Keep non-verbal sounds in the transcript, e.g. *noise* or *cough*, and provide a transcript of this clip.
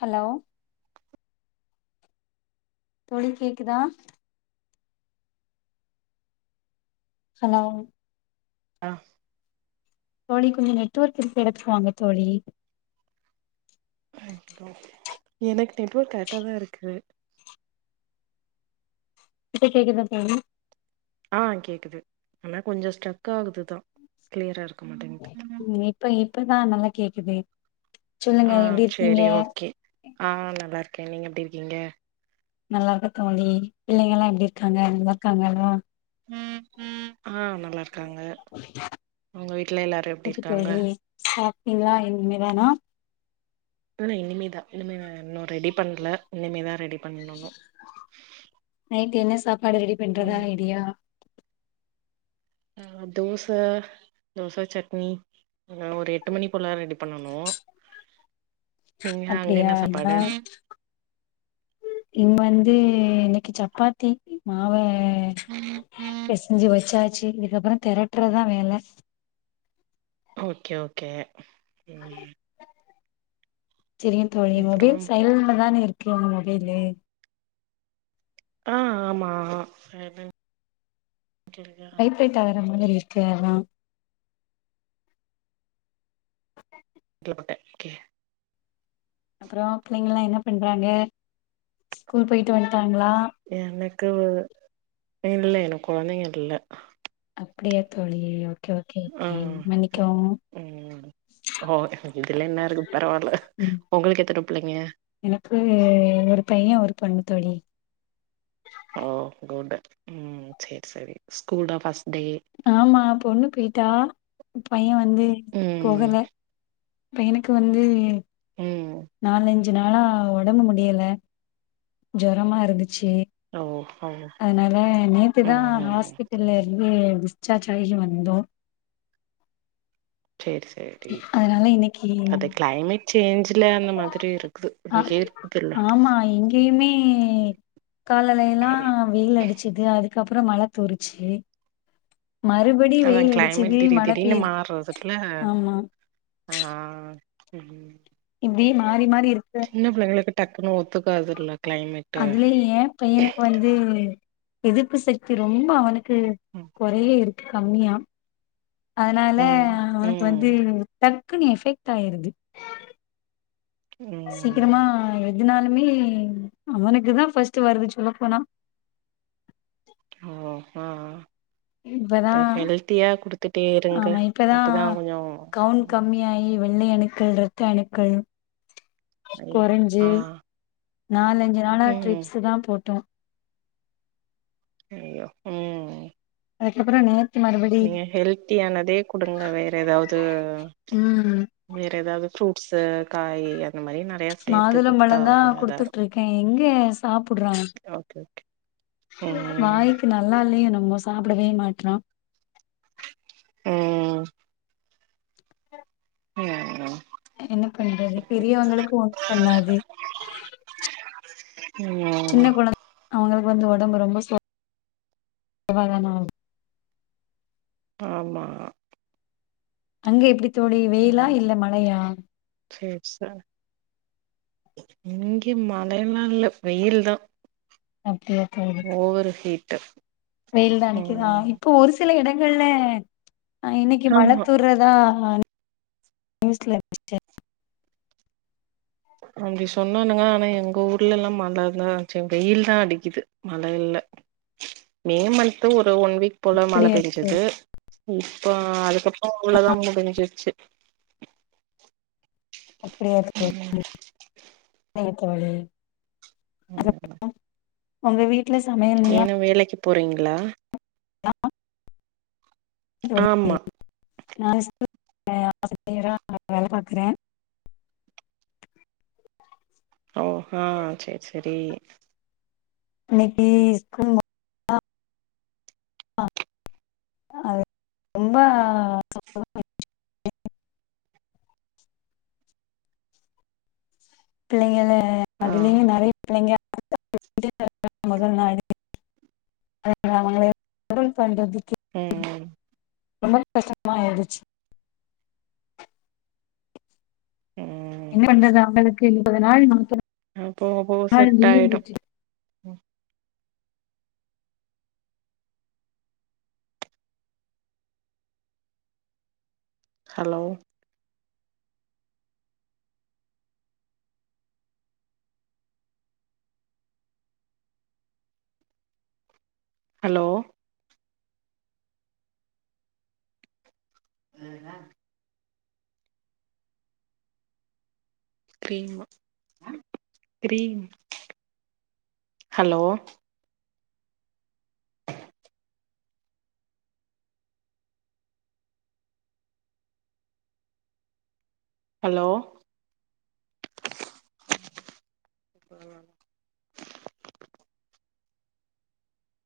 hello தோழி கேக்குதா hello ஆ தோழி கொஞ்சோ நெட்ஒர்க் இருக்க எடத்துக்கு வாங்க தோழி எனக்கு நெட்ஒர்க் கரெட்டா தாருக்கு இப்ப கேக்குதா தோழி ஆ கேக்குது ஆனா கொஞ்சோ ஸ்ட்டக் ஆகுது தா க்ளியராருக்க மாட்டேங் ம் இப்ப இப்ப தா நல்லா கேக்குது சொல்லுங்க ஆ எப்டி இருக்கீங்க சேரி ஓகே ஆ நல்லாருக்கே நீங்க எப்டி இருக்கீங்க நல்லாருக்கோ நீ பிள்ளைங்கலா எப்டி இருக்காங்க நல்லாருக்காங்கல்லா ஆ நல்லாருக்காங்க ஒங்க வீட்ல எல்லாரு எப்டி இருக்காங்க சாப்ட்டீங்ளா இனிமே தானா ஆ நா இனிமே தா இனிமே தா இன்னு ரெடி பண்ல இனிமே தா ரெடி பண்ணணு நைட்டு என்ன சாப்பாடு ரெடி பண்றதா ம் ஐடியா ஆ தோச தோச சட்னி ன்னா ஒரு எட்டு மணி போல ரெடி பண்ணணூ அப்டியா சாப்பாடு ஏ இங்க வந்து இன்னைக்கி சப்பாத்தி மாவ ம் ம் பேசஞ்சி வச்சாச்சி இதுக்கப்பறம் தெரட்டுறதா வேல ஓகே ஓகே ம் செரிங்க தோழி அப்றோ மொபைல் சைய்லண்ட்ல தானே இருக்கு உங்க மொபைலு ஆ ஆமா பேட் ஆகற மாதிரி இருக்கு அதா கில போட்டே ஓகே அப்புறோ புள்ளைங்களலாம் என்ன பண்றாங்க ஸ்கூல் போயிட்டு வந்துட்டாங்ளா எனக்கு இல்ல எனக்கு கொழந்தைங்க இல்ல அப்டியா தோழி ஓகே ஆ ஓகே மன்னிக்கவும் ம் ஓ இதுல என்னருக்கு பரவால்ல ம் ஒங்களுக்கு எத்தன புள்ளைங்க எனக்கு ஒரு பையே ஒரு பொண்ணு தோழி ஓ குட் ம் சேர் சேரி ஸ்கூல்டா ஃப்ர்ஸ்டே ஆமா பொண்ணு போயிட்டா பையே வந்து ம் போகல பையனக்கு வந்து ம் நாலஞ்சு நாலஞ்சி நாளா ஒடம்பு முடியல ஜுரம் இருந்துச்சி ஓ ஓ அதனால நேத்து தா ம் ஹாஸ்பிட்டல்ல இருந்து டிஸ்ச்சார்ஜ் ஆயி வெளிய வந்தோ சேரி சேரி டி அதனால இன்னைக்கு அது கிளைமேட் சேஞ்சல அந்தமா அ ஆமா இங்கேயுமே காலைலல்லா வெயில் அடிச்சிது அதுக்கப்றோ மழை தூரிச்சி மறுபடி அதா வெயில் கிளைமேட் அடிச்சது திடீர் மழை திடீர்னு பெயுது மாறுறதுல ஆமா ஆ தோழி இப்டி மாறி மாறி இருக்கு சின்ன பிள்ளைளுக்கு டக்குன்னு ஒத்துக்காதுல்ல கிளைமேட்டு அதுலயு ஏயா பையனுக்கு வந்து எதிர்ப்பு சக்தி ரொம்ப அவனுக் கு குறையே இருக்கு கம்மியா அதனால ம் அவனுக்கு வந்து ம் டக்குனு எஃபெக்ட் ஆயிருது ம் சீக்கிரமா எதினாலுமே அவனுக்கு தா ஃபர்ஸ்ட் வருது சொல்ல போனா ஓ அ இப்பதா அப்ப ஹெல்த்தியா குடுத்துட்டே இருங்க ஆமா இப்பதா அப்பதா கொஞ்சம் கவுண்ட் கம்மியாயி வெள்ளை அணுக்கள் இரத்த அணுக்கள் ஐயோ குறைஞ்சு ஆ நாலஞ்சு நாளா ம் ட்ரிப்ஸ் தா போட்டோ ஐயோ ம் அதுக்கப்றோ நேத் நீங்க ஹெல்த்தியானதே குடுங்க வேற எதாவது ம் வேற ஏதாவது ஃப்ரூட்ஸ்சு காயி அந்த மாரி நறைய மாதுளம் பழந் தா குடுத்துட்டு இருக்கே எங்க சாப்பிடுறான் இருக்கு ஓகே ஓகே ம் வாய்க்கு ந நல்லா இல்லையோ என்னமோ சாப்டவே மாட்றா ம் பிளாக் அ என்ன பண்றது பெரியவங்களுக்கு ஒன்னு பண்ணாது ம் சின்ன கொழந்தை அவுங்களுக்கு வந்து ஒடம்பு ரொம்ப சோ சோர்வாதான ஆவு ஆமா அங்க எப்டி தோழி வெயிலா இல்ல மழையா சேர் சார் இங்க மழைலா இல்ல வெயில் தா அப்டியா தோழி ஓவரு ஹீட்டு வெயில் தா அடிக்குதா ம் இப்போ ஒரு சில எடங்கள்ல அ இன்னைக்கி ஆமா மழத்தூர்ரதா அ நியூஸ்ல *inaudible* அப்டி சொன்னானுங்க ஆனா எங்க ஊர்லல்லா மழ தா ஆச்சு வெயில்தா அடிக்கிது மழ இல்ல மே மந்த் ஒரு ஒன் வீக் போலா மழ அப்டியா பேஞ்சிது தோழி இப்ப அதுக்கப்றோ உள்ள தா *unintelligible* பேஞ்சிச்சு அப்டியா தோழி சரிங்க தோழி ஒங்க வீட்ல சமையல் நீங்க ஏன்னா வேலைக்கு போறீங்களா ஆமா *inaudible* நா ஸ்கூல் ஆசிரியரா வேல பாக்குறே ஓ ஆ செரி செரி இன்னிக்கி ஸ்கூல் *inaudible* அது ரொம்ப பிள்ளைங்கள ஆ அதுலயும் நெறைய பிள்ளைங்க *inaudible* மொதல் நாளே *inaudible* ம் ரொம்ப கஷ்டமா இருந்துச்சு ம் என்ன பண்றது அவுங்களுக்கு முப்பது நாள் நாப்பது நாள் அ போக போக செட் லீவ் ஆயிடு விட்டு ஹலோ ஹலோ கேக்குதா ஹலோ ஹலோ